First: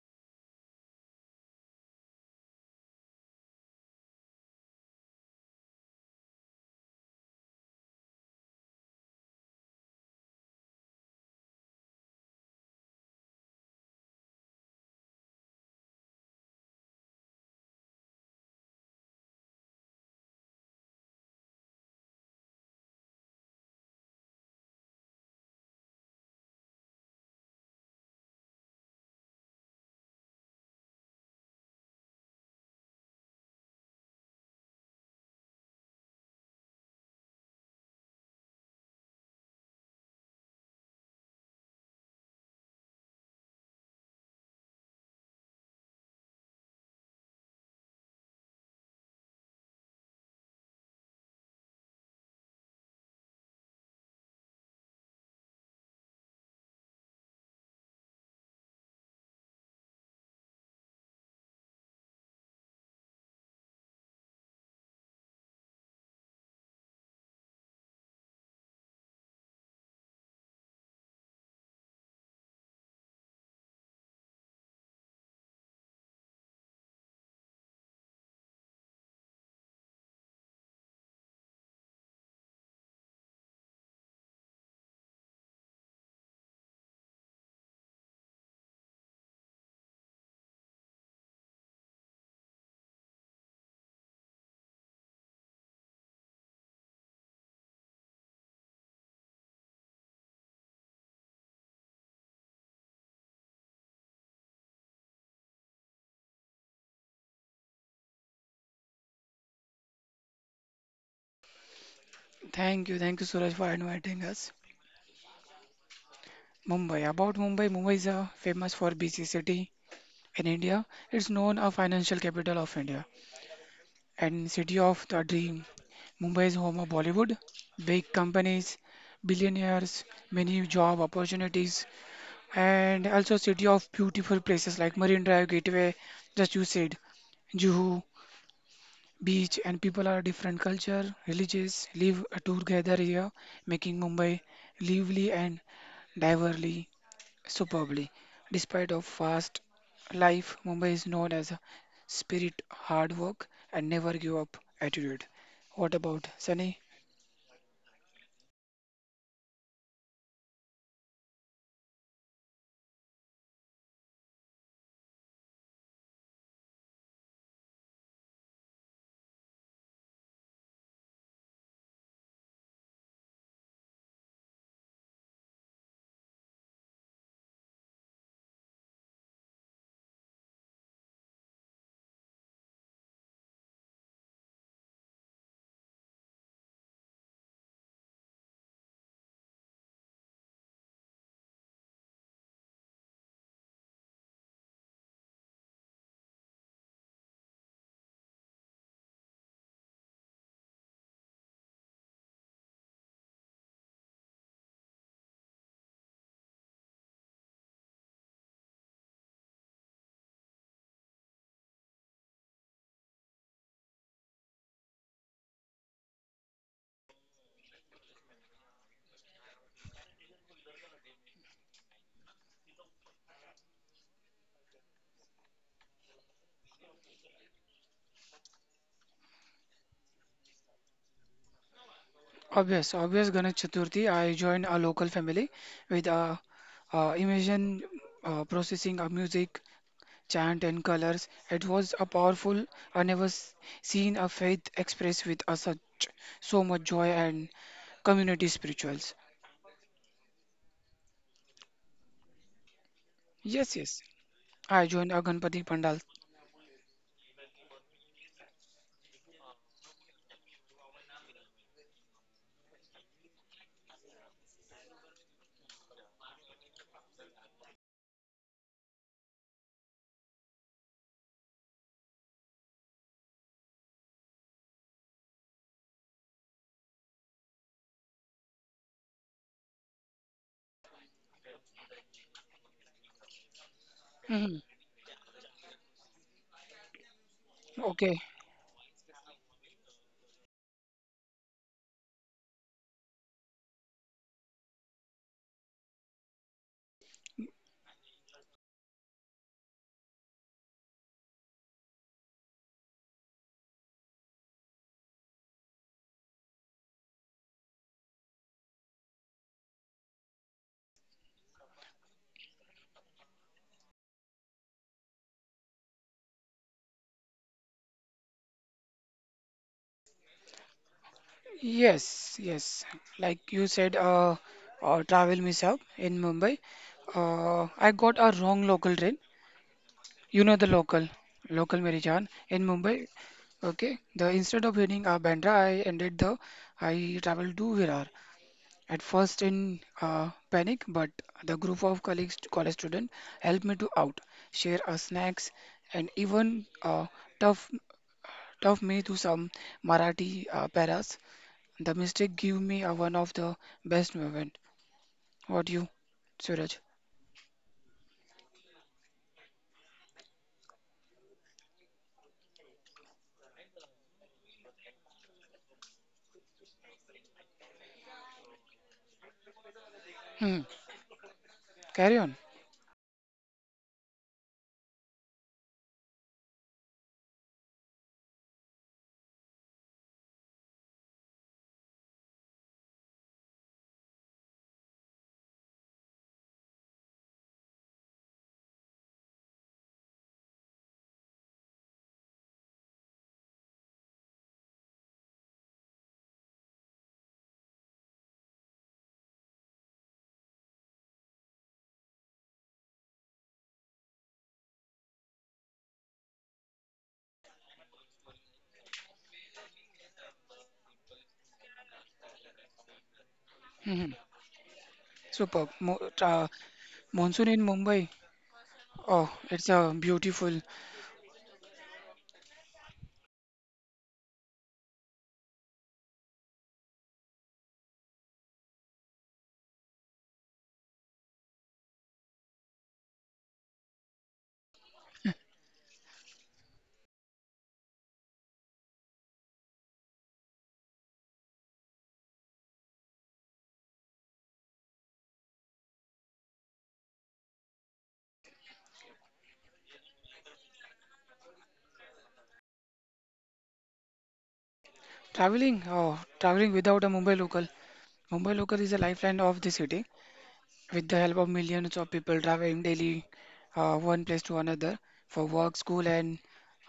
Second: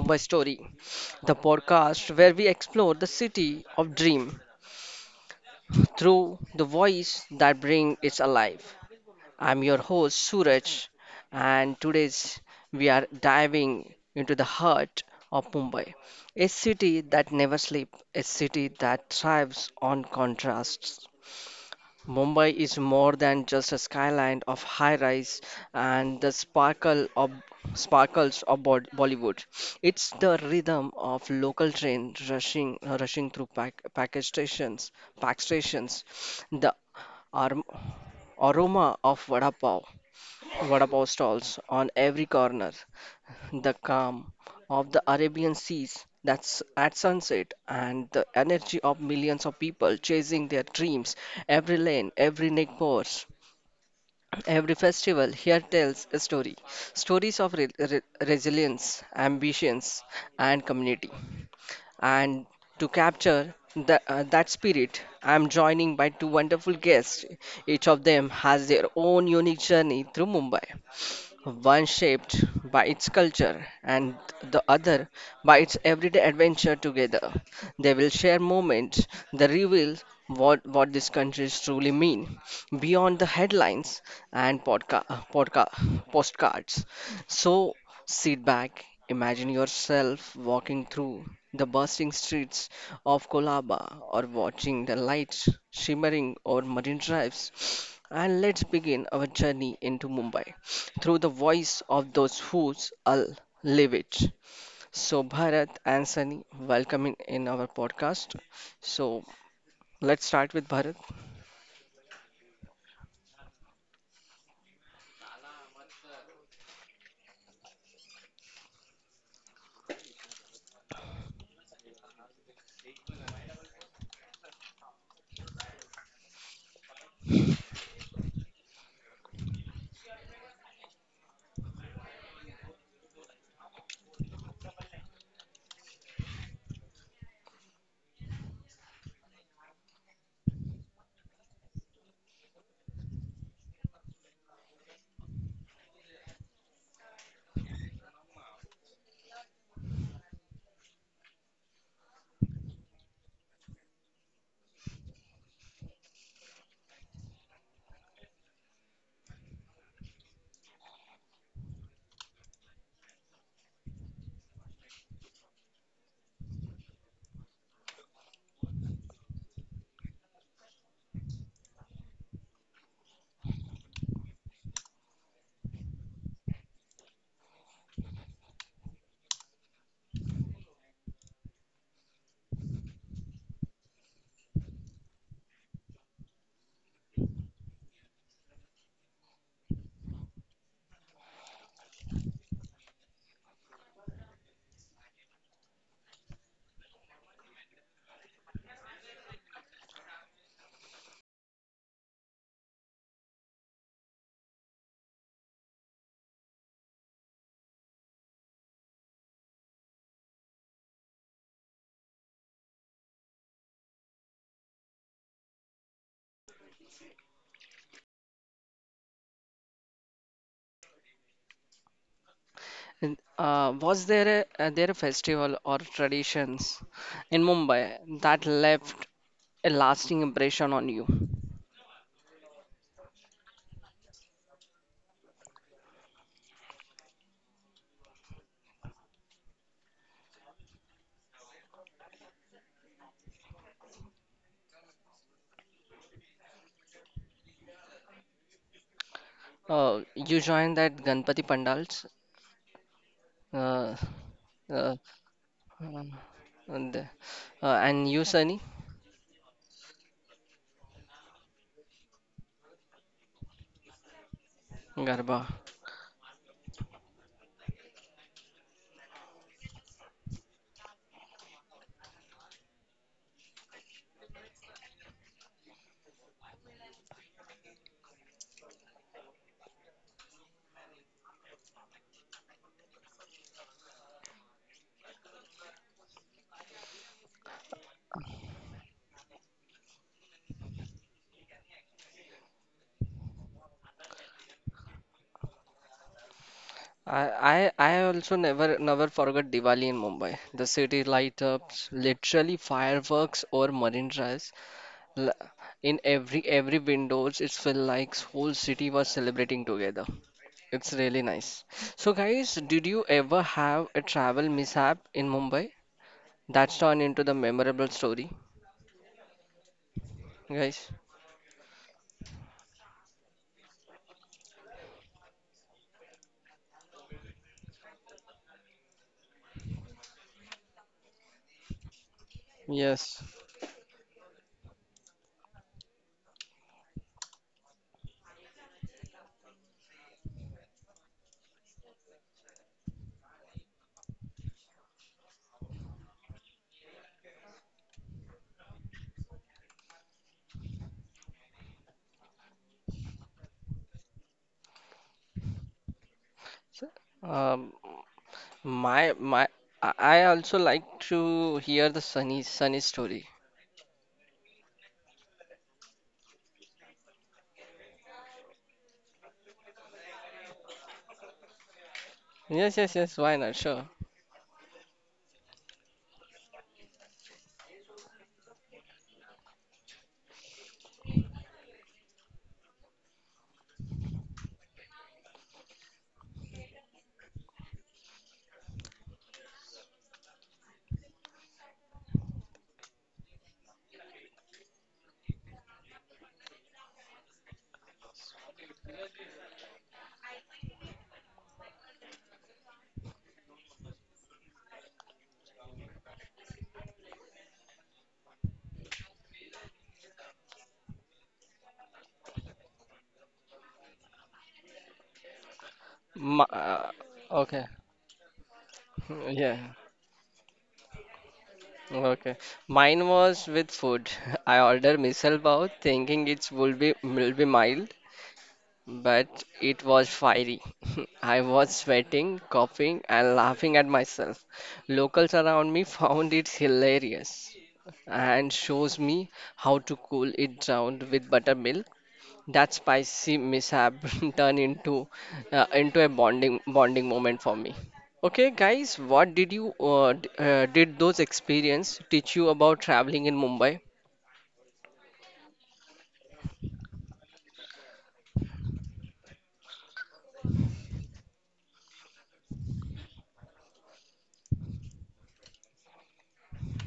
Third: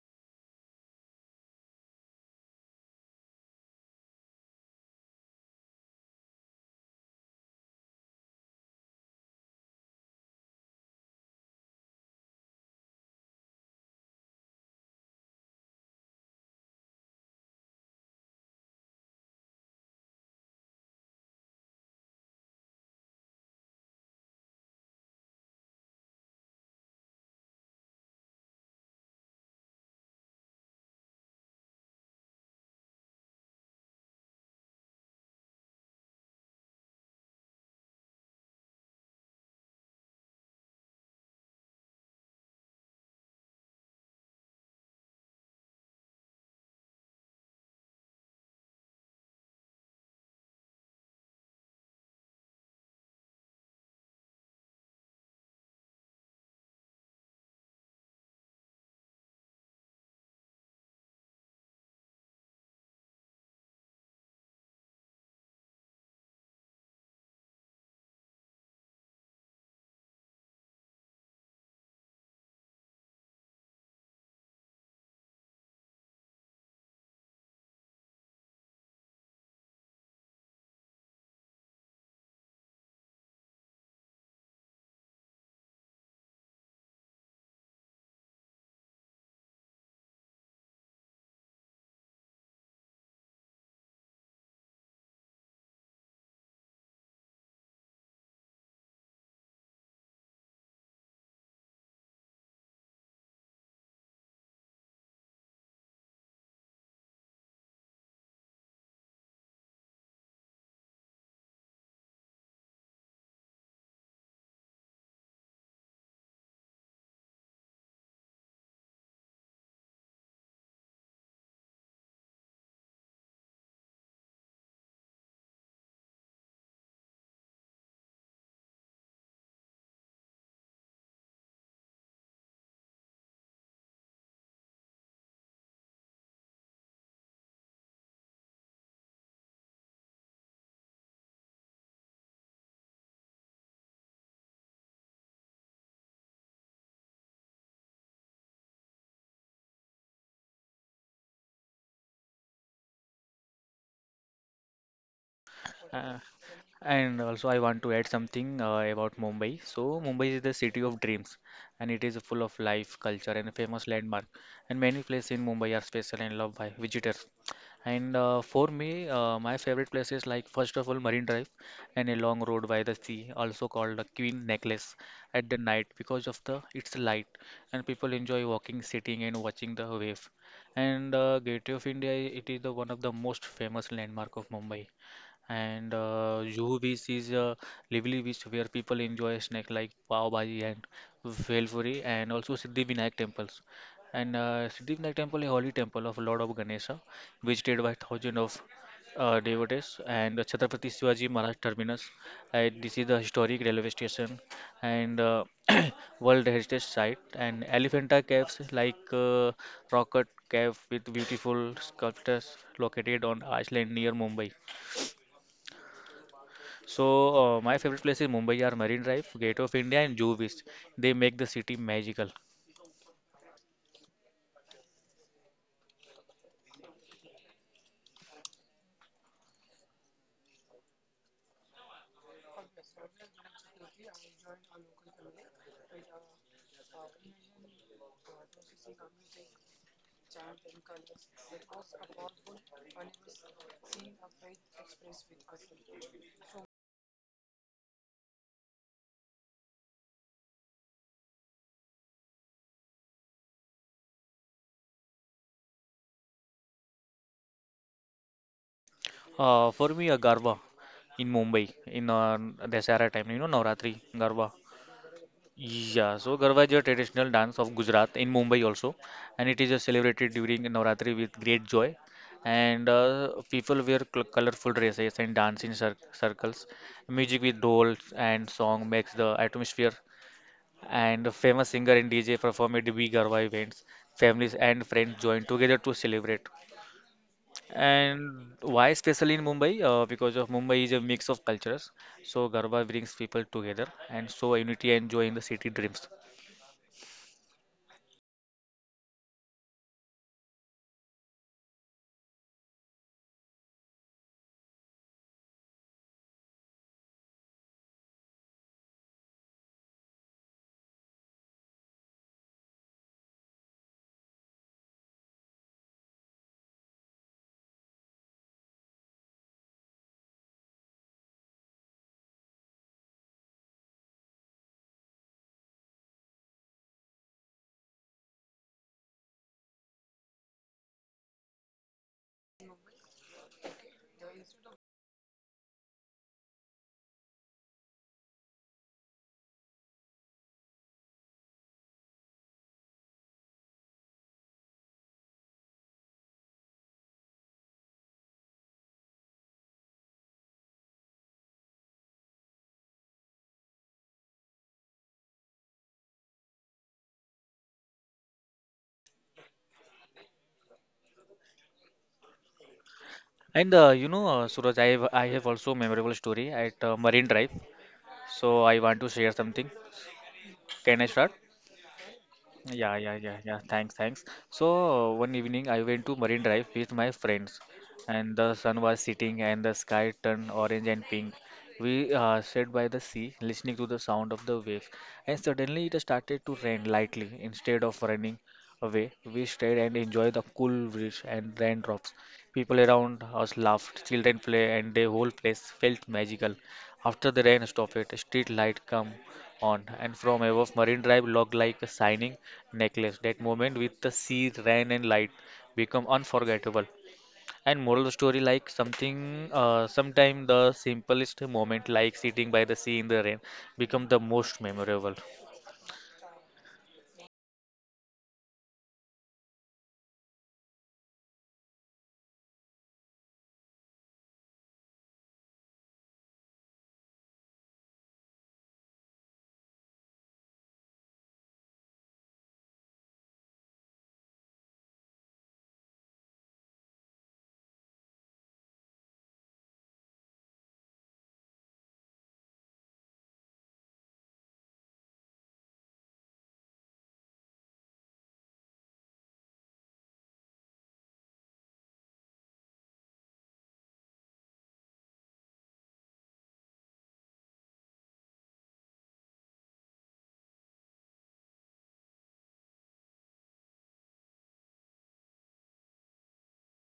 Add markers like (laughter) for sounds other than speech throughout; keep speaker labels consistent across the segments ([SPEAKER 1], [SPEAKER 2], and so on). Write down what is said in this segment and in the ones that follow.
[SPEAKER 1] Mumbai Story, the podcast where we explore the city of dream through the voice that brings it alive. I'm your host Suraj and today's we are diving into the heart of Mumbai, a city that never sleeps, a city that thrives on contrasts. Mumbai is more than just a skyline of high rise and the sparkles of Bollywood. It's the rhythm of local train rushing through pack, package stations, pack stations, the arm, aroma of vada pav stalls on every corner, the calm of the Arabian seas that's at sunset, and the energy of millions of people chasing their dreams. Every lane, every neck pores, every festival here tells a story, stories of resilience, ambitions, and community. And to capture that spirit, I'm joining by two wonderful guests. Each of them has their own unique journey through Mumbai, one shaped by its culture and the other by its everyday adventure. Together, they will share moments that reveal what these countries truly mean beyond the headlines and postcards. So, sit back, imagine yourself walking through the bustling streets of Colaba or watching the lights shimmering over marine drives. And let's begin our journey into Mumbai through the voice of those who all live it. So, Bharat and Sunny, welcome in our podcast. So, let's start with Bharat.
[SPEAKER 2] Thank you, Suraj, for inviting us. Mumbai. About Mumbai, Mumbai is a famous for busy city in India. It's known a financial capital of India and city of the dream. Mumbai is home of Bollywood, big companies, billionaires, many job opportunities, and also city of beautiful places like Marine Drive, Gateway, just you said, Juhu beach, and people are different culture, religious, live together here, making Mumbai lively and diversely. Superbly. Despite of fast life, Mumbai is known as a spirit hard work and never give up attitude. What
[SPEAKER 3] Uh,
[SPEAKER 2] about Sunny?
[SPEAKER 3] and also, I want to add something about Mumbai. So, Mumbai is the city of dreams, and it is full of life, culture, and a famous landmark. And many places in Mumbai are special and loved by visitors. And for me, my favorite places like first of all Marine Drive and a long road by the sea, also called the Queen Necklace, at the night because of the its light, and people enjoy walking, sitting, and watching the wave. And Gateway of India, it is the one of the most famous landmark of Mumbai and Juhu Beach is a lively beach where people enjoy snacks like pav bhaji and velpuri, and also Siddhivinayak temples. And Siddhivinayak temple is a holy temple of Lord of Ganesha, visited by thousands of devotees. And the Chhatrapati Shivaji Maharaj terminus, and this is the historic railway station and (clears throat) World Heritage Site. And Elephanta Caves, like Rocket Cave, with beautiful sculptures located on island near Mumbai. So, my favorite places in Mumbai are Marine Drive, Gate of India, and Zoo Beach. They make the city magical.
[SPEAKER 1] And was there a festival or traditions in Mumbai that left a lasting impression on you?
[SPEAKER 2] Obvious, obvious Ganesh Chaturthi. I joined a local family with a, immersion processing of music, chant, and colors. It was a powerful. I never s- seen a faith expressed with a such so much joy and community spirituals.
[SPEAKER 1] You joined that Ganpati Pandals,
[SPEAKER 2] Yes,
[SPEAKER 1] uh,
[SPEAKER 2] yes. I
[SPEAKER 1] uh,
[SPEAKER 2] joined a Ganpati Pandal.
[SPEAKER 1] and, uh, and you, Sunny
[SPEAKER 3] For me, a Garba in Mumbai in Dasara time, you know, Navratri, Garba.
[SPEAKER 1] Garba.
[SPEAKER 3] Yeah, so Garba is a traditional dance of Gujarat in Mumbai also, and it is celebrated during Navratri with great joy. And people wear colorful dresses and dance in circles. Music with dolls and song makes the atmosphere and a famous singer and DJ perform at big Garba events. Families
[SPEAKER 2] Mhm.
[SPEAKER 3] and friends join together to celebrate.
[SPEAKER 2] Okay.
[SPEAKER 3] And why especially in Mumbai? Because of Mumbai is a mix of cultures. So Garba brings people together and so unity and joy in the city dreams.
[SPEAKER 1] I also never forgot Diwali in Mumbai. The city light ups, literally fireworks or marine drives. L- In every windows, it felt like whole city was celebrating together. It's really nice. So guys, did you ever have a travel mishap in Mumbai that's turned into the memorable story? Guys,
[SPEAKER 2] Yes, yes. Like you said, travel miss out in Mumbai. I got a wrong local train. You know the local, local Mary Jaan in Mumbai.
[SPEAKER 1] yes.
[SPEAKER 2] Okay. The instead of hitting Bandra, I ended the. I traveled to Virar. At first in panic, but the group of colleagues, college students helped me to out, share our snacks, and even tough, tough me to some Marathi paras the mistake gave me a one of the best moment. What do you, Suraj?
[SPEAKER 1] So, Um, my my, I also like to hear the Sunny story.
[SPEAKER 3] And you know, Suraj, I have also memorable story at Marine Drive. So I want to share something.
[SPEAKER 2] Hmm.
[SPEAKER 3] Can I start?
[SPEAKER 2] Carry on.
[SPEAKER 1] Yes,
[SPEAKER 3] Yeah,
[SPEAKER 1] yes,
[SPEAKER 3] yeah,
[SPEAKER 1] yes.
[SPEAKER 3] yeah,
[SPEAKER 1] Why
[SPEAKER 3] yeah.
[SPEAKER 1] not? Sure.
[SPEAKER 3] Thanks. So one evening I went to Marine Drive with my friends, and the sun was setting and the sky turned orange and pink. We sat by the sea, listening to the sound of the waves, and suddenly it started to rain lightly. Instead of running away, we stayed and enjoyed the cool breeze and raindrops. People around us laughed, children play, and the whole place felt magical. After the rain stopped, a street light come on, and from above Marine Drive looked like a shining necklace. That moment with the sea, rain, and light become unforgettable. And moral story like something, sometime the simplest moment, like sitting by the sea in the rain, become
[SPEAKER 2] Hmm.
[SPEAKER 3] the most memorable.
[SPEAKER 2] Superb. Mo
[SPEAKER 1] My, uh,
[SPEAKER 2] monsoon in
[SPEAKER 1] okay.
[SPEAKER 2] Mumbai. Oh,
[SPEAKER 1] (laughs) Yeah.
[SPEAKER 2] it's a beautiful
[SPEAKER 1] Okay. Mine was with food. (laughs) I ordered misal pav, thinking it will be mild, but it was fiery. (laughs) I was sweating, coughing, and laughing at myself. Locals around me (laughs) found it hilarious and shows me how to cool it down with buttermilk. That spicy mishap (laughs) turned into a bonding moment for me. Okay, guys, what did those experience teach you about traveling in Mumbai?
[SPEAKER 2] traveling. Oh, traveling without a Mumbai local. Mumbai local is a lifeline of the city. With the help of millions of people traveling daily, one place to another for work, school, and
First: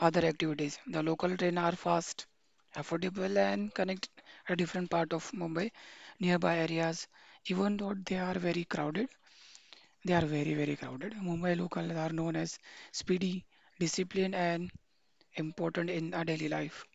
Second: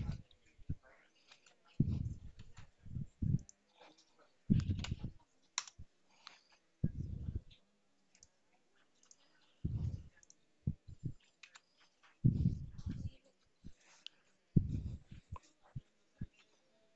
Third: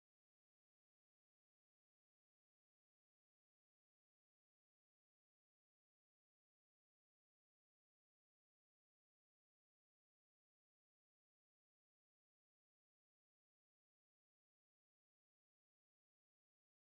[SPEAKER 2] other activities, the local trains are fast, affordable, and connect a different part of Mumbai, nearby areas. Even though they are very crowded, they are very, very crowded. Mumbai locals are known as speedy, disciplined, and important in our daily life.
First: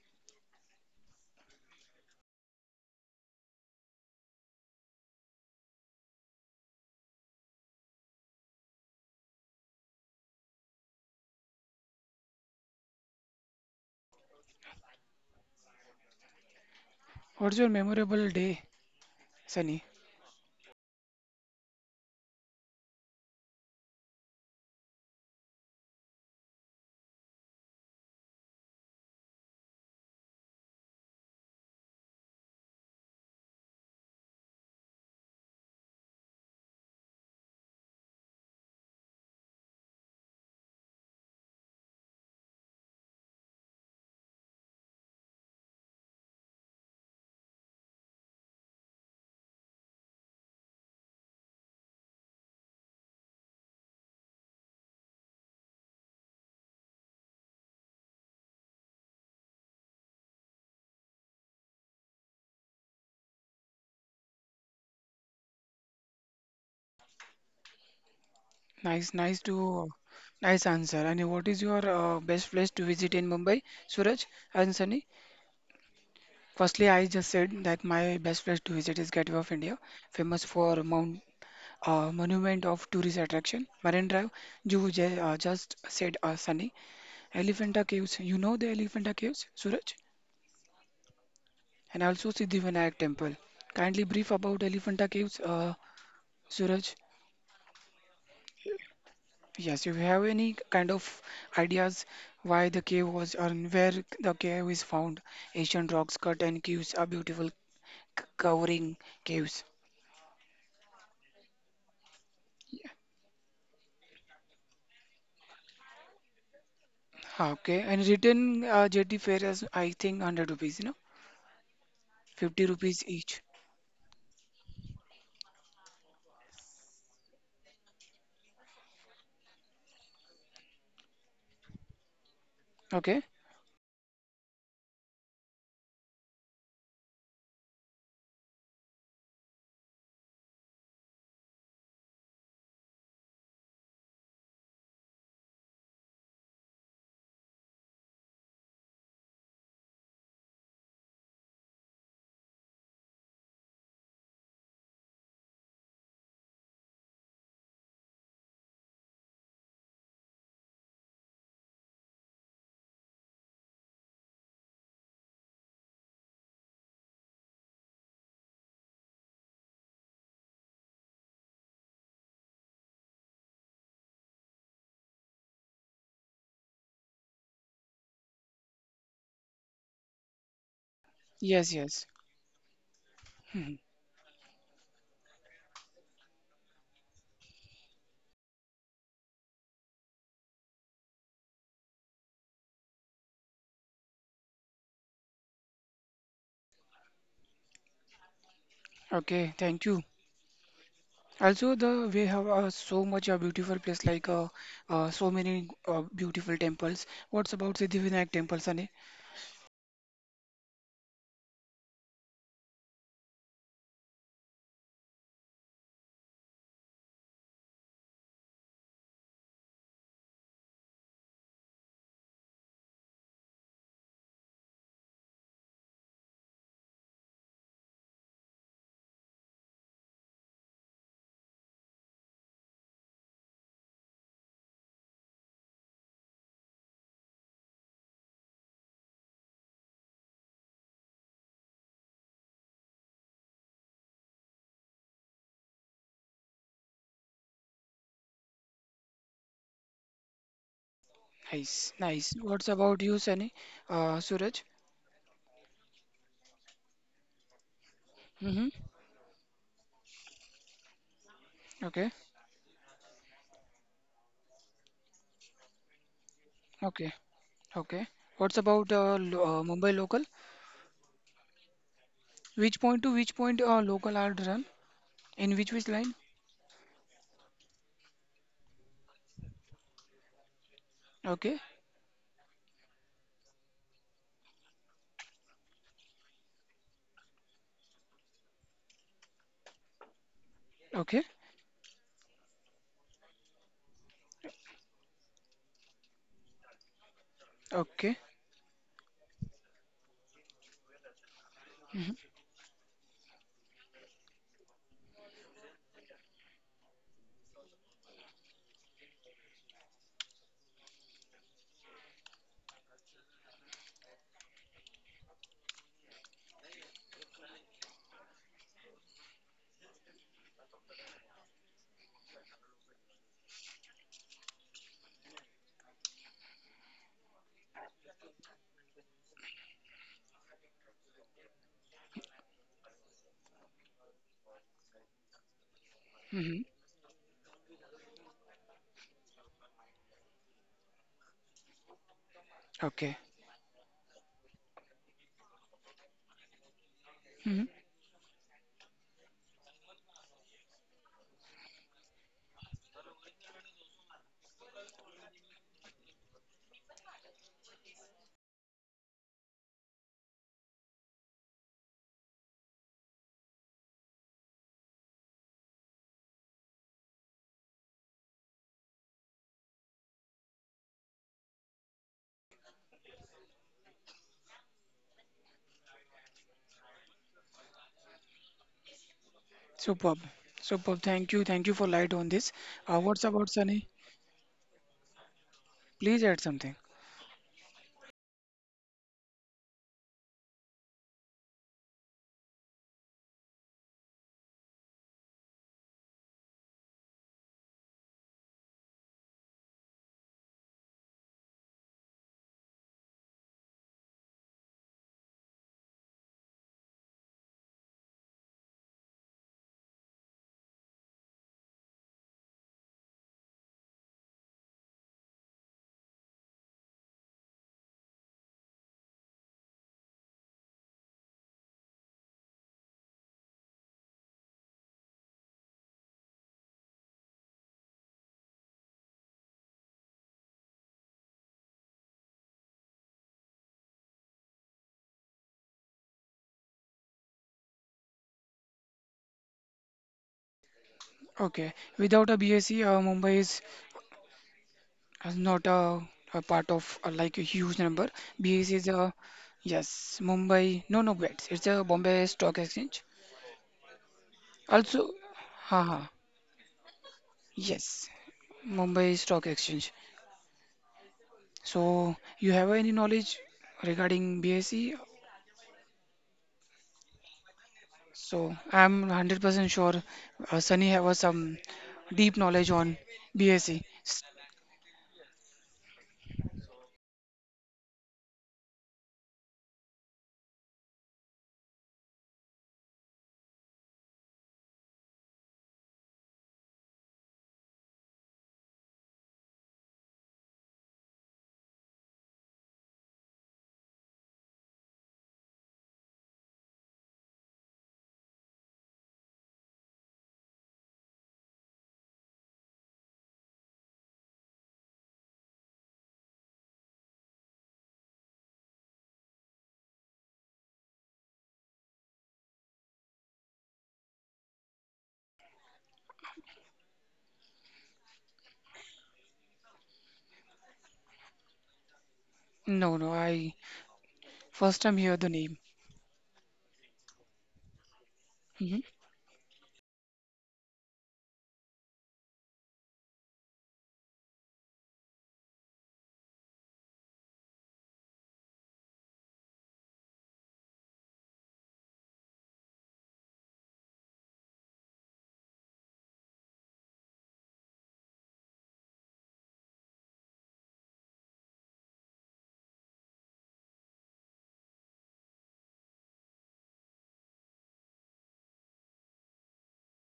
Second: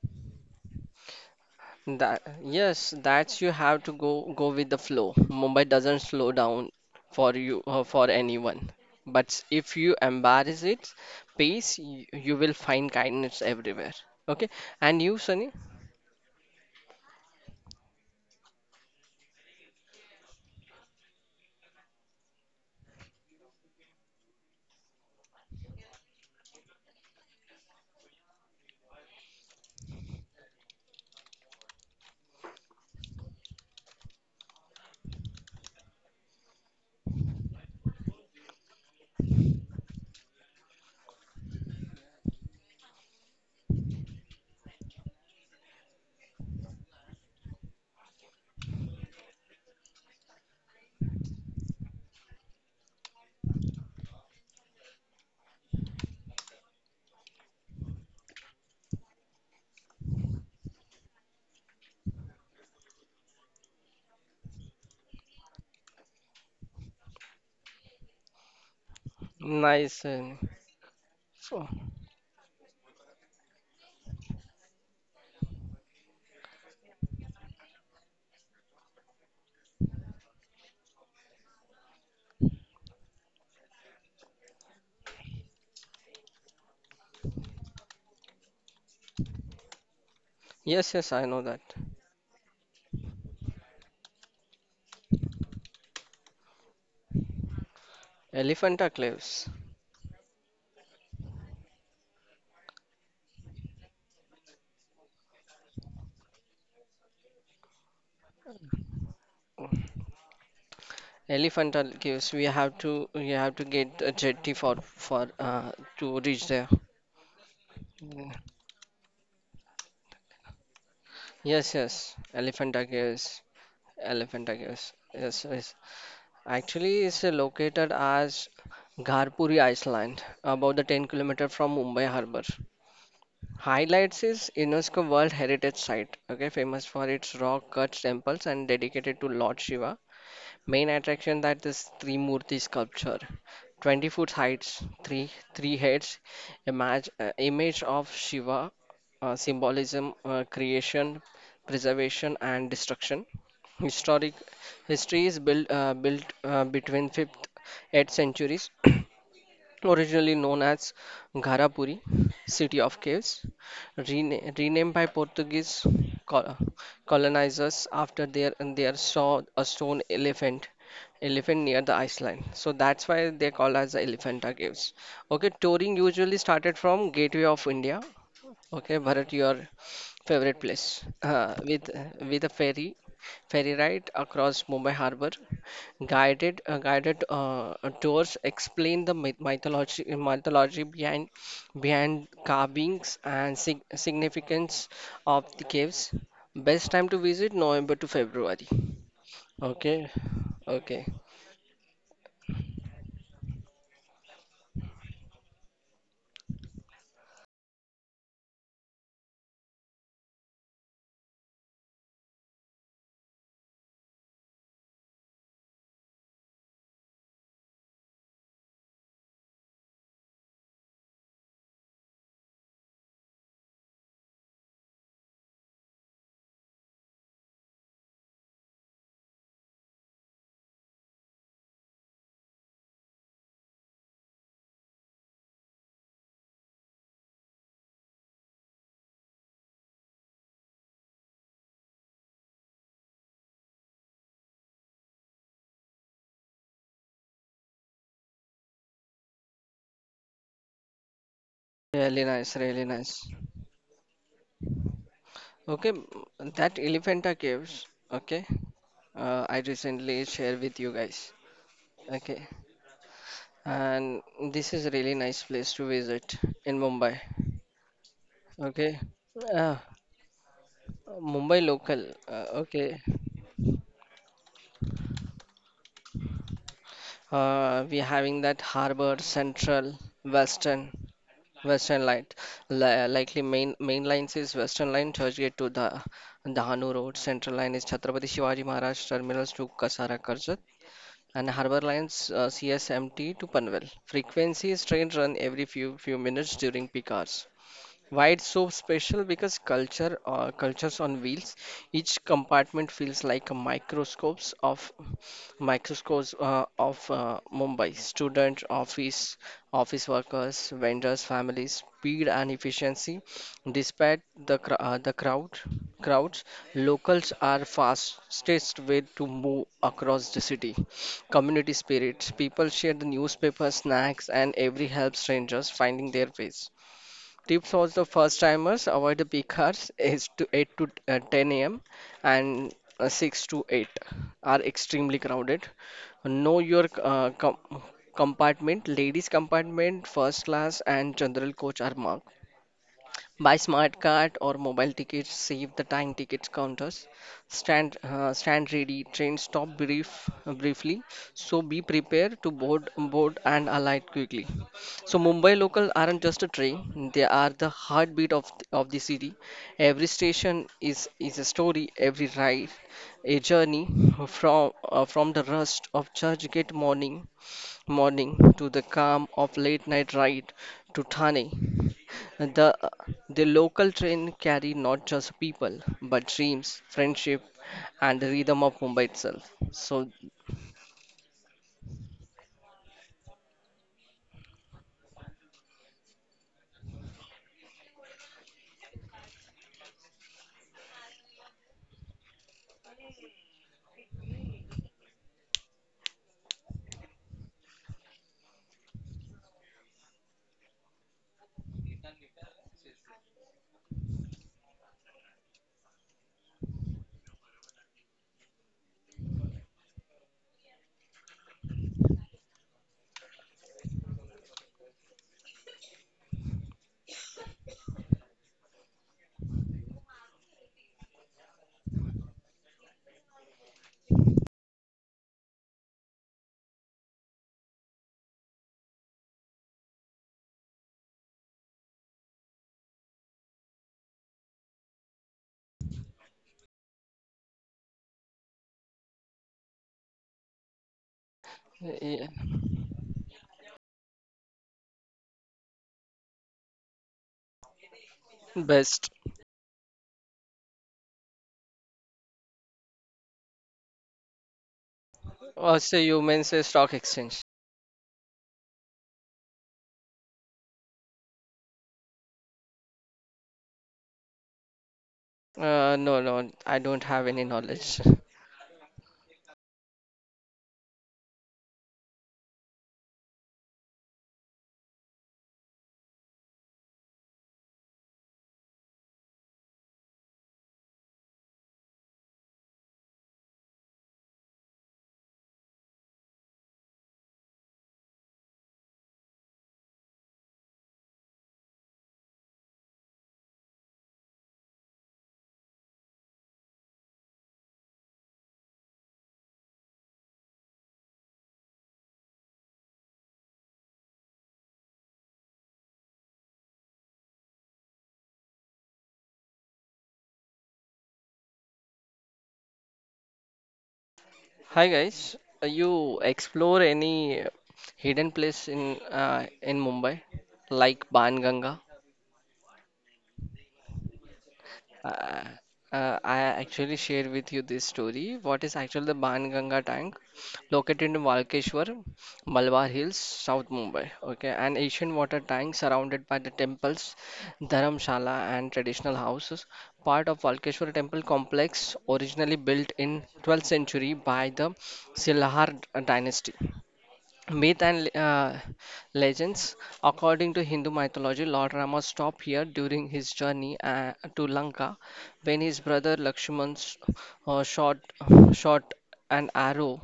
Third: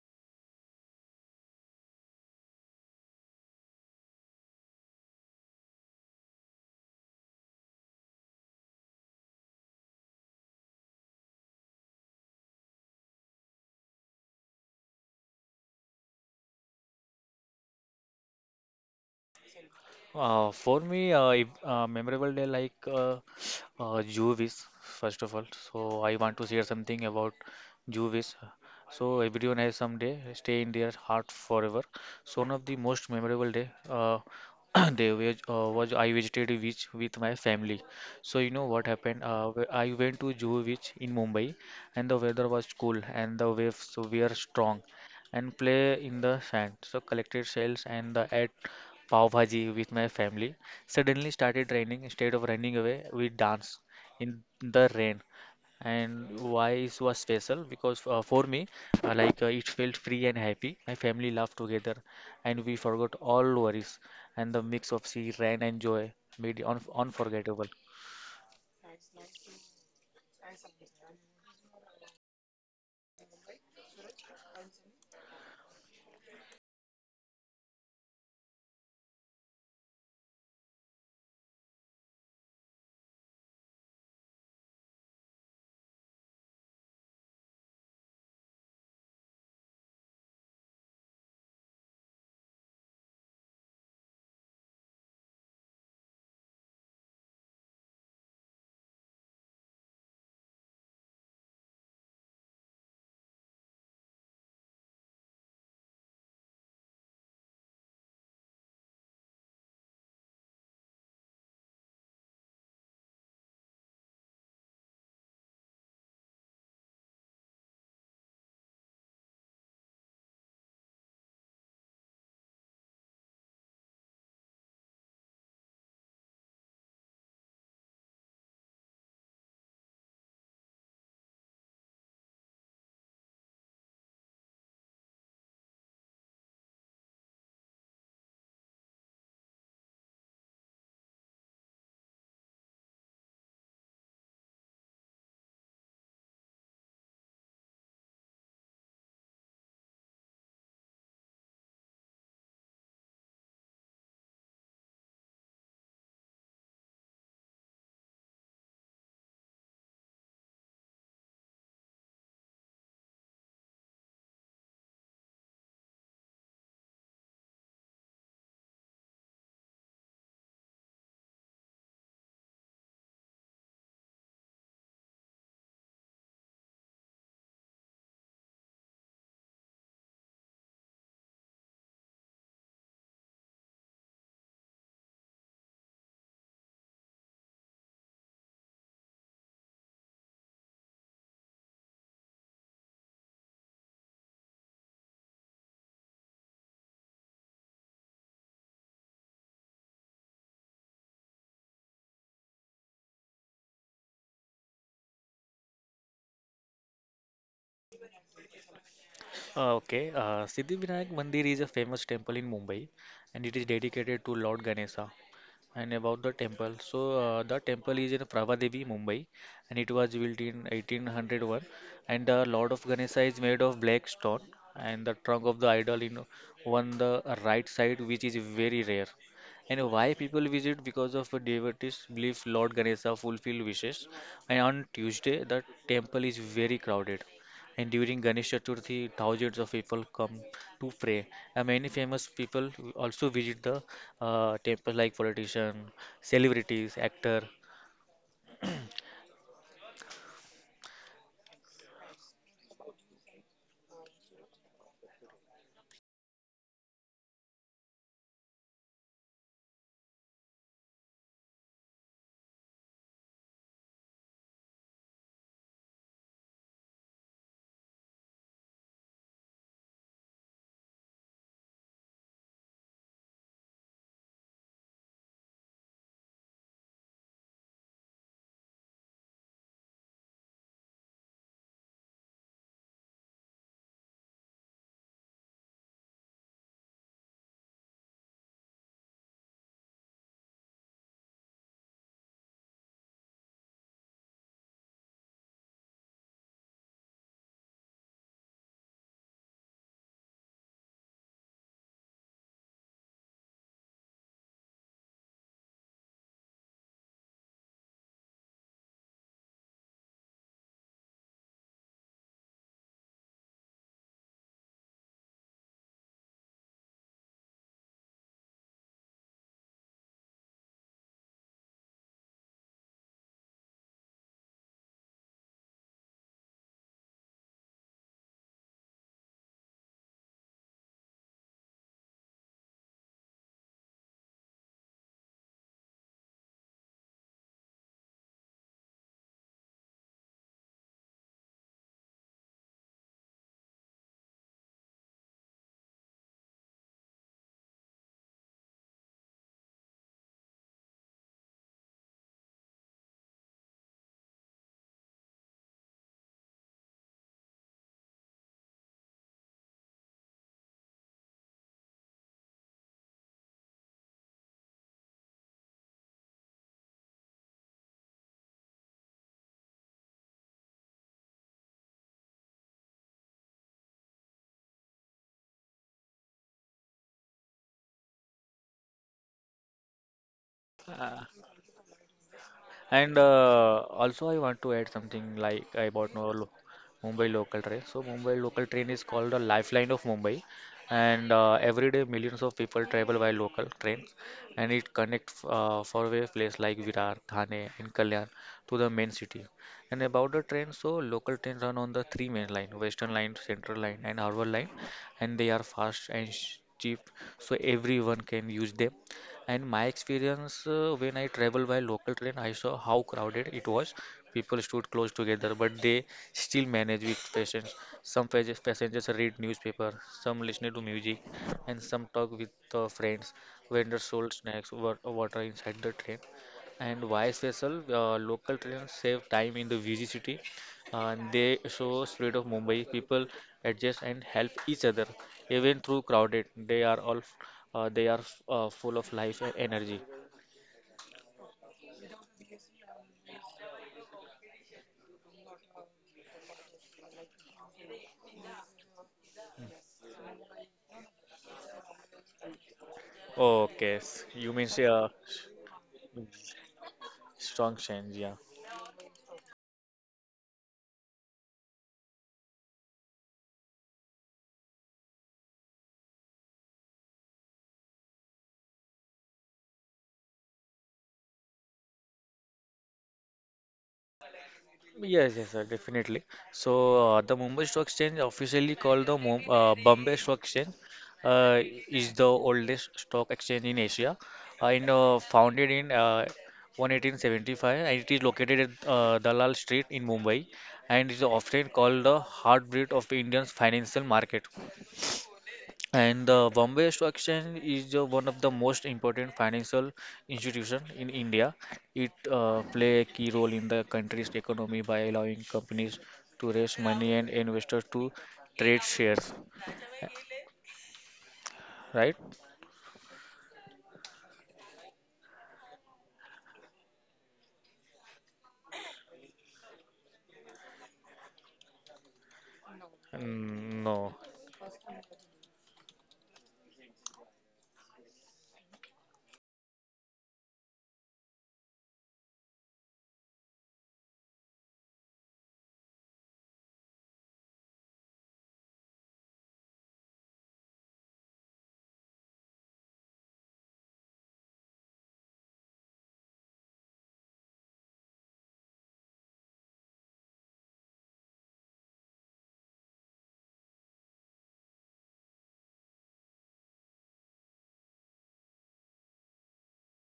[SPEAKER 1] That yes, that's you have to go with the flow. Mumbai doesn't slow down for you or for anyone. But if you embrace its pace, you will find kindness everywhere. Okay, and you, Sunny?
[SPEAKER 2] What's your memorable day, Sunny?
[SPEAKER 3] For me, if, memorable day like Juvis, first of all. So I want to share something about Juvis. So everyone has some day stay in their heart forever. So one of the most memorable day (clears throat) day was I visited a beach with my family. So you know what happened? I went to Juhu beach in Mumbai, and the weather was cool and the waves were strong, and play in the sand. So collected shells and the pav bhaji with my family. Suddenly started raining. Instead of running away, we danced in the rain. And why it was special? Because for me, like it felt free and happy. My family laughed together, and we forgot all worries. And the mix of sea, rain, and joy made it un unforgettable.
[SPEAKER 2] Nice, nice to
[SPEAKER 1] Nice. Sunny.
[SPEAKER 2] nice answer. And what is
[SPEAKER 1] So,
[SPEAKER 2] your best place to visit in Mumbai, Suraj and Sunny? Firstly, I just said that my best place to visit is Gateway of India, famous for Mount Monument of Tourist Attraction, Marine Drive. Just said Sunny, Elephanta Caves. You know the Elephanta Caves, Suraj,
[SPEAKER 1] yes, yes, I know that.
[SPEAKER 2] and also Siddhivinayak Temple. Kindly brief about Elephanta Caves, Suraj.
[SPEAKER 1] Elephanta Cliffs.
[SPEAKER 2] Yes, if you have any kind of ideas why the cave was and where the cave is found, ancient rocks cut and caves are beautiful covering caves.
[SPEAKER 1] Elephanta Cliffs. We have to get a jetty for to reach there.
[SPEAKER 2] Ah, okay, and return jetty fare is I think 100 rupees, you know,
[SPEAKER 1] Yes, yes.
[SPEAKER 2] 50
[SPEAKER 1] Elephanta
[SPEAKER 2] rupees
[SPEAKER 1] Caves.
[SPEAKER 2] each.
[SPEAKER 1] Elephanta Caves. Yes, yes. Actually, it's located as Gharpuri Island, about the 10-kilometer from Mumbai Harbour.
[SPEAKER 2] Okay,
[SPEAKER 1] Highlights is UNESCO World Heritage Site, okay, famous for its rock cut temples and dedicated to Lord Shiva. Main attraction that is Trimurti sculpture, 20-foot heights, three heads, image of Shiva, symbolism, creation, preservation, and destruction. Historic history is built between 5th 8th centuries. (coughs) Originally known as Gharapuri, City of Caves, renamed by Portuguese col- colonizers after their saw a stone elephant near the iceland, so that's why they call as the Elephanta Caves. Okay, touring usually started from Gateway of India. Okay, Bharat, your favorite place
[SPEAKER 2] yes, yes.
[SPEAKER 1] with a ferry, ferry
[SPEAKER 2] Hmm.
[SPEAKER 1] ride across Mumbai Harbour. Guided tours explain the mythology behind behind carvings and significance of the caves. Best time to visit November to February.
[SPEAKER 2] Okay, thank you.
[SPEAKER 1] Okay, okay,
[SPEAKER 2] Also, the we have so much a beautiful place like so many beautiful temples. What's about Siddhivinayak temple, Sunny?
[SPEAKER 3] Okay, Siddhivinayak Mandir is a famous temple in Mumbai, and it is dedicated to Lord Ganesha. And about the temple, so the temple is in Pravadevi, Mumbai, and it was built in 1801. And the Lord of Ganesha is made of black stone, and the trunk of the idol in on the right side, which is very rare. And why people visit? Because of devotees believe Lord Ganesha fulfill wishes. And on Tuesday, the temple is very crowded. And during Ganesh Chaturthi, thousands of people come to pray. And many famous people also visit the temples like politician, celebrities, actor.
[SPEAKER 2] Nice,
[SPEAKER 1] really
[SPEAKER 2] nice.
[SPEAKER 1] nice,
[SPEAKER 2] What's
[SPEAKER 1] really
[SPEAKER 2] about you,
[SPEAKER 1] nice.
[SPEAKER 2] Sunny? Suraj?
[SPEAKER 1] Okay, that Elephanta Caves. Okay,
[SPEAKER 2] Mm-hmm.
[SPEAKER 1] I recently share with you guys.
[SPEAKER 2] Okay.
[SPEAKER 1] Okay, and this is a really nice place to visit in
[SPEAKER 2] Okay.
[SPEAKER 1] Mumbai.
[SPEAKER 2] Okay. What's about
[SPEAKER 1] Okay,
[SPEAKER 2] lo
[SPEAKER 1] uh,
[SPEAKER 2] Mumbai local?
[SPEAKER 1] Mumbai local.
[SPEAKER 2] Which
[SPEAKER 1] Okay,
[SPEAKER 2] point to which point local are run? In which line?
[SPEAKER 1] we having that Harbour, Central, Western,
[SPEAKER 2] Okay.
[SPEAKER 1] Western line. Likely main lines is Western line, Churchgate to the Dahanu Road. Central line is Chhatrapati Shivaji Maharaj Terminus to Kasara Karjat.
[SPEAKER 2] Okay.
[SPEAKER 1] And Harbour Lines CSMT to Panvel. Frequency is train run every few minutes during peak hours.
[SPEAKER 2] Okay.
[SPEAKER 1] Why it's so special? Because culture, cultures on wheels. Each
[SPEAKER 2] Mm-hmm.
[SPEAKER 1] compartment feels like a microscopes of Mumbai. Student, office, office workers, vendors, families, speed and efficiency. Despite the crowd, crowds, locals are fastest way to move across the city. Community spirit. People share the newspaper, snacks, and every helps strangers finding their ways. Tips also first timers avoid the peak hours is to 8 to 10 a.m. and 6 to 8 are extremely crowded. Know
[SPEAKER 2] Mm-hmm.
[SPEAKER 1] your uh, com- compartment. Ladies compartment, first class and general coach are marked.
[SPEAKER 2] Okay.
[SPEAKER 1] Buy smart card or mobile tickets, save the time tickets counters,
[SPEAKER 2] Mm-hmm.
[SPEAKER 1] stand ready, train stop briefly, so be prepared to board and alight quickly. So Mumbai local aren't just a train; they are the heartbeat of of the city. Every station is a story. Every ride, a journey from the rust of Churchgate morning to the calm of late night ride to Thane. The, the local train carried not just people, but dreams, friendship, and the rhythm of Mumbai itself. So,
[SPEAKER 2] Superb. Superb.
[SPEAKER 3] Uh,
[SPEAKER 2] Thank you. Thank you for light on this.
[SPEAKER 3] And
[SPEAKER 2] What's about
[SPEAKER 3] uh,
[SPEAKER 2] Sunny?
[SPEAKER 3] also, I want to add something like I bought
[SPEAKER 2] Please
[SPEAKER 3] no
[SPEAKER 2] add
[SPEAKER 3] lo
[SPEAKER 2] something.
[SPEAKER 3] Mumbai local train. So Mumbai local train is called the lifeline of Mumbai, and every day millions of people travel by local trains, and it connects faraway places like Virar, Thane, and Kalyan to the main city. And about the train, so local trains run on the three main line: Western Line, Central Line, and Harbour Line, and they are fast and cheap, so everyone can use them. And my experience when I travel by local train, I saw how crowded it was. People stood close together, but they still manage with patience. Some passengers read newspaper, some listen to music, and some talk with friends. Vendors sold snacks, water inside the train. And vice versa, local trains save time in the busy city. They show spirit of Mumbai. People adjust and help each other, even through crowded. They are full of life and energy.
[SPEAKER 2] Okay.
[SPEAKER 1] yeah,
[SPEAKER 2] Without a BSc, Mumbai is not a, a part of like a huge number. BSE is
[SPEAKER 1] best.
[SPEAKER 2] a yes. Mumbai. No, no, wait. It's a Bombay Stock Exchange.
[SPEAKER 3] You mean
[SPEAKER 2] Also,
[SPEAKER 1] Also,
[SPEAKER 2] haha,
[SPEAKER 1] you mentioned stock exchange.
[SPEAKER 3] strong
[SPEAKER 2] yes,
[SPEAKER 3] change, yeah.
[SPEAKER 2] Mumbai Stock Exchange. So, you have any knowledge regarding BSE?
[SPEAKER 1] No, no, I don't have any knowledge. (laughs)
[SPEAKER 2] So, I'm 100% sure Sunny have some deep knowledge on BSE.
[SPEAKER 3] Yes, yes, sir, definitely. So, the Mumbai Stock Exchange, officially called the Mum Bombay Stock Exchange, uh, is the oldest stock exchange in Asia and founded in 1875 and it is located at Dalal Street in Mumbai and is often called the heartbeat of the Indian financial market. And the Bombay Stock Exchange is one of the most important financial institution in India. It play a key role in the country's economy by allowing companies to raise money and investors to trade shares. Right?
[SPEAKER 1] Hi guys, you explore any hidden place in Mumbai, like Banganga?
[SPEAKER 2] No, no, I
[SPEAKER 3] Mm, no.
[SPEAKER 2] first time hear the
[SPEAKER 1] Uh,
[SPEAKER 2] name.
[SPEAKER 1] I actually share with you this story. What is
[SPEAKER 2] Hmm.
[SPEAKER 1] actually the Banganga tank located in Walkeshwar, Malabar Hills, South Mumbai. Okay, an ancient water tank surrounded by the temples, dharamshala, and traditional houses. Part of Walkeshwar temple complex, originally built in 12th century by the Silhar dynasty. Myth and legends. According to Hindu mythology, Lord Rama stopped here during his journey to Lanka when his brother Lakshman uh, shot shot an arrow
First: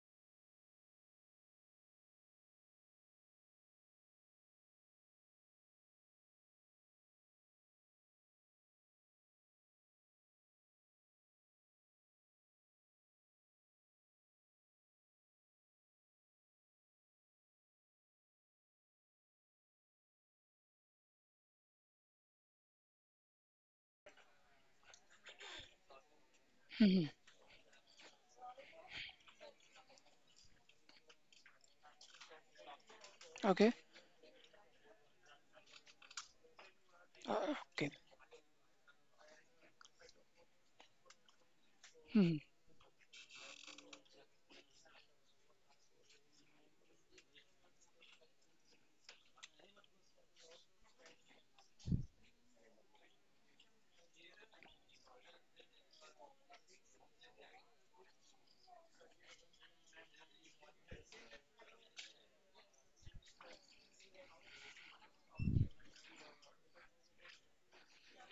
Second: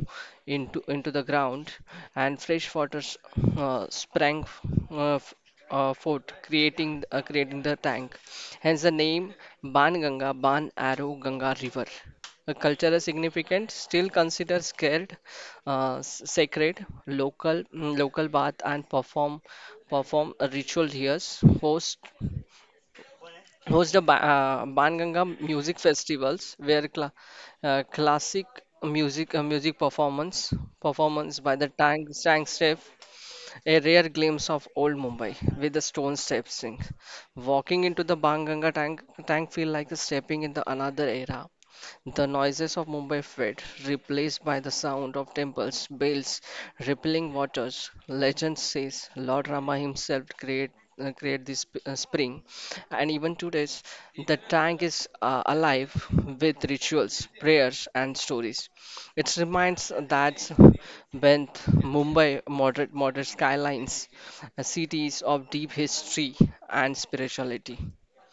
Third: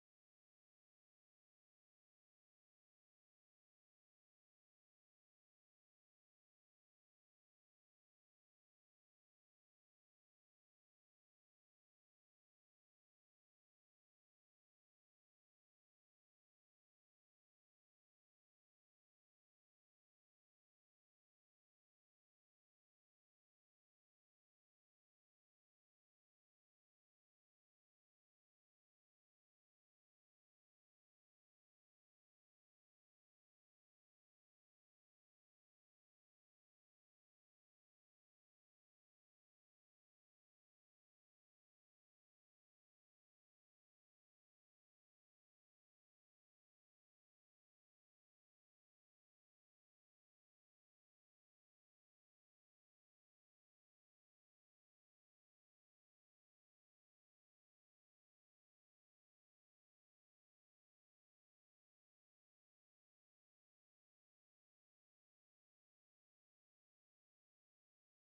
[SPEAKER 1] into the ground, and fresh water uh, sprang f- uh, f- forth, creating the tank. Hence the name Ban Ganga, Ban Arrow Ganga River. A cultural significance still considered scared sacred local local bath and perform a ritual here host host the Banganga music festivals where classic music performance by the tank staff,
[SPEAKER 2] Okay,
[SPEAKER 1] a rare glimpse of old Mumbai with the stone step sink.
[SPEAKER 2] uh,
[SPEAKER 1] Walking
[SPEAKER 2] okay.
[SPEAKER 1] into the Banganga tank feel like stepping into another era. The
[SPEAKER 2] Hmm.
[SPEAKER 1] noises of Mumbai fade, replaced by the sound of temples, bells, rippling waters. Legend says Lord Rama himself create this spring, and even today, the tank is alive with rituals, prayers, and stories. It reminds that when Mumbai moderate, moderate skylines, cities of deep history and spirituality.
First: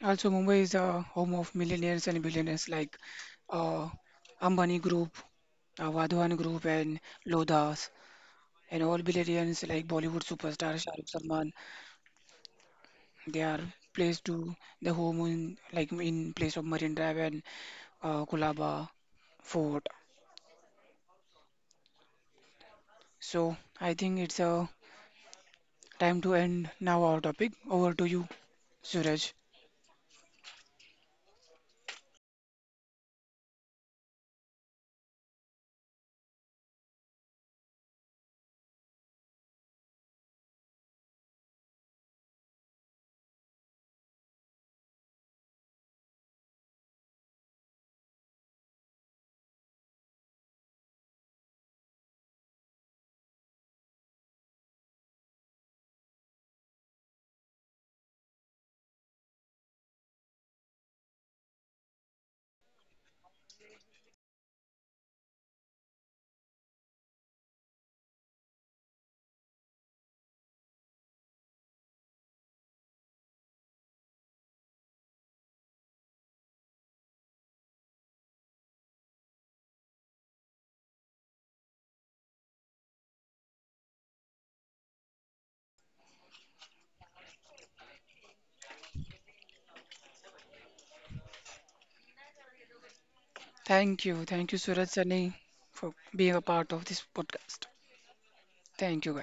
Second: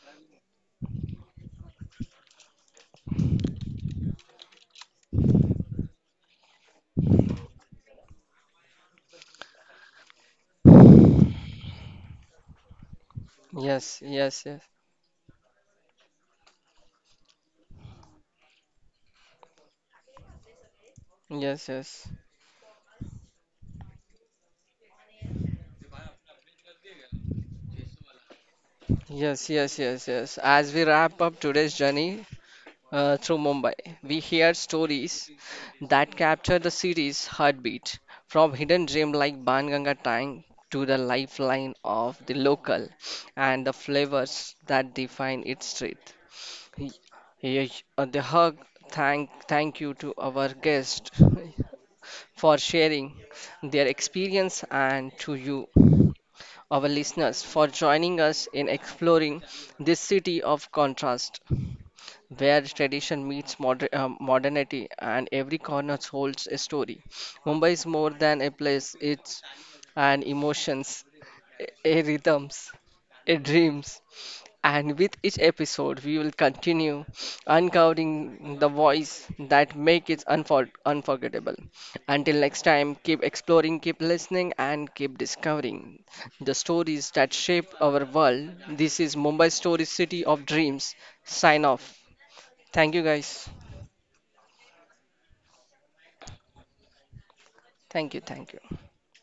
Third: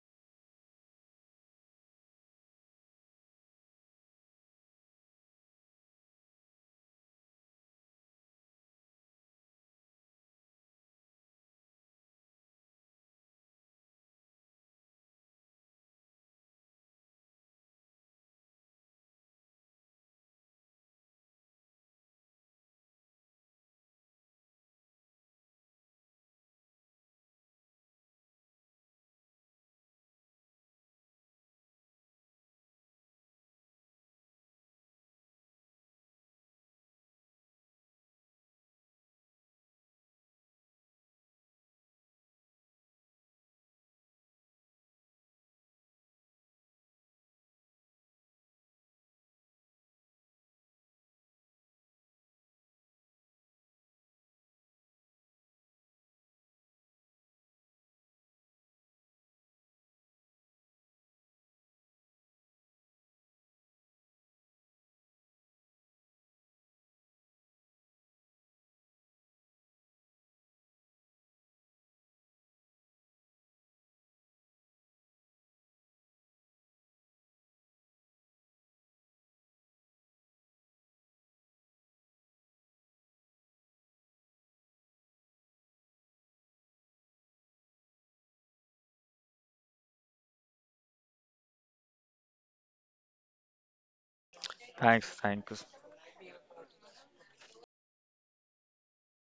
[SPEAKER 2] Also, Mumbai is a home of millionaires and billionaires like uh, Ambani Group, Vadhavan Group, and Lodhas. And all billionaires like Bollywood superstar Shahrukh Salman, they are
[SPEAKER 1] Yes,
[SPEAKER 2] placed
[SPEAKER 1] yes,
[SPEAKER 2] to
[SPEAKER 1] yes,
[SPEAKER 2] the home in like in place of Marine Drive and Kulaba Fort.
[SPEAKER 1] yes, yes.
[SPEAKER 2] So I think it's a time to end now our topic. Over to you, Suraj.
[SPEAKER 1] Yes, yes, yes, yes. As we wrap up today's journey through Mumbai, we hear stories that capture the city's heartbeat, from hidden gem like Banganga Tang to the lifeline of the local and the flavors that define its street. Y- The hug. Thank you to our guest (laughs) for sharing their experience and to you, our listeners, for joining us in exploring this city of contrast, where tradition meets modernity and every corner holds a story. Mumbai is more than a place, it's an emotions, a rhythms, a dreams. And with each episode, we will continue uncovering the voice that make it unforgettable. Until next time, keep exploring, keep listening, and keep discovering the stories that shape our world. This is Mumbai Story City of Dreams. Sign off. Thank you, guys.
[SPEAKER 2] Thank you, Suraj
[SPEAKER 3] Thanks.
[SPEAKER 2] Sani,
[SPEAKER 3] Thanks.
[SPEAKER 2] for being a part of this podcast.
[SPEAKER 1] Thank you. Thank you.
[SPEAKER 2] Thank you, guys.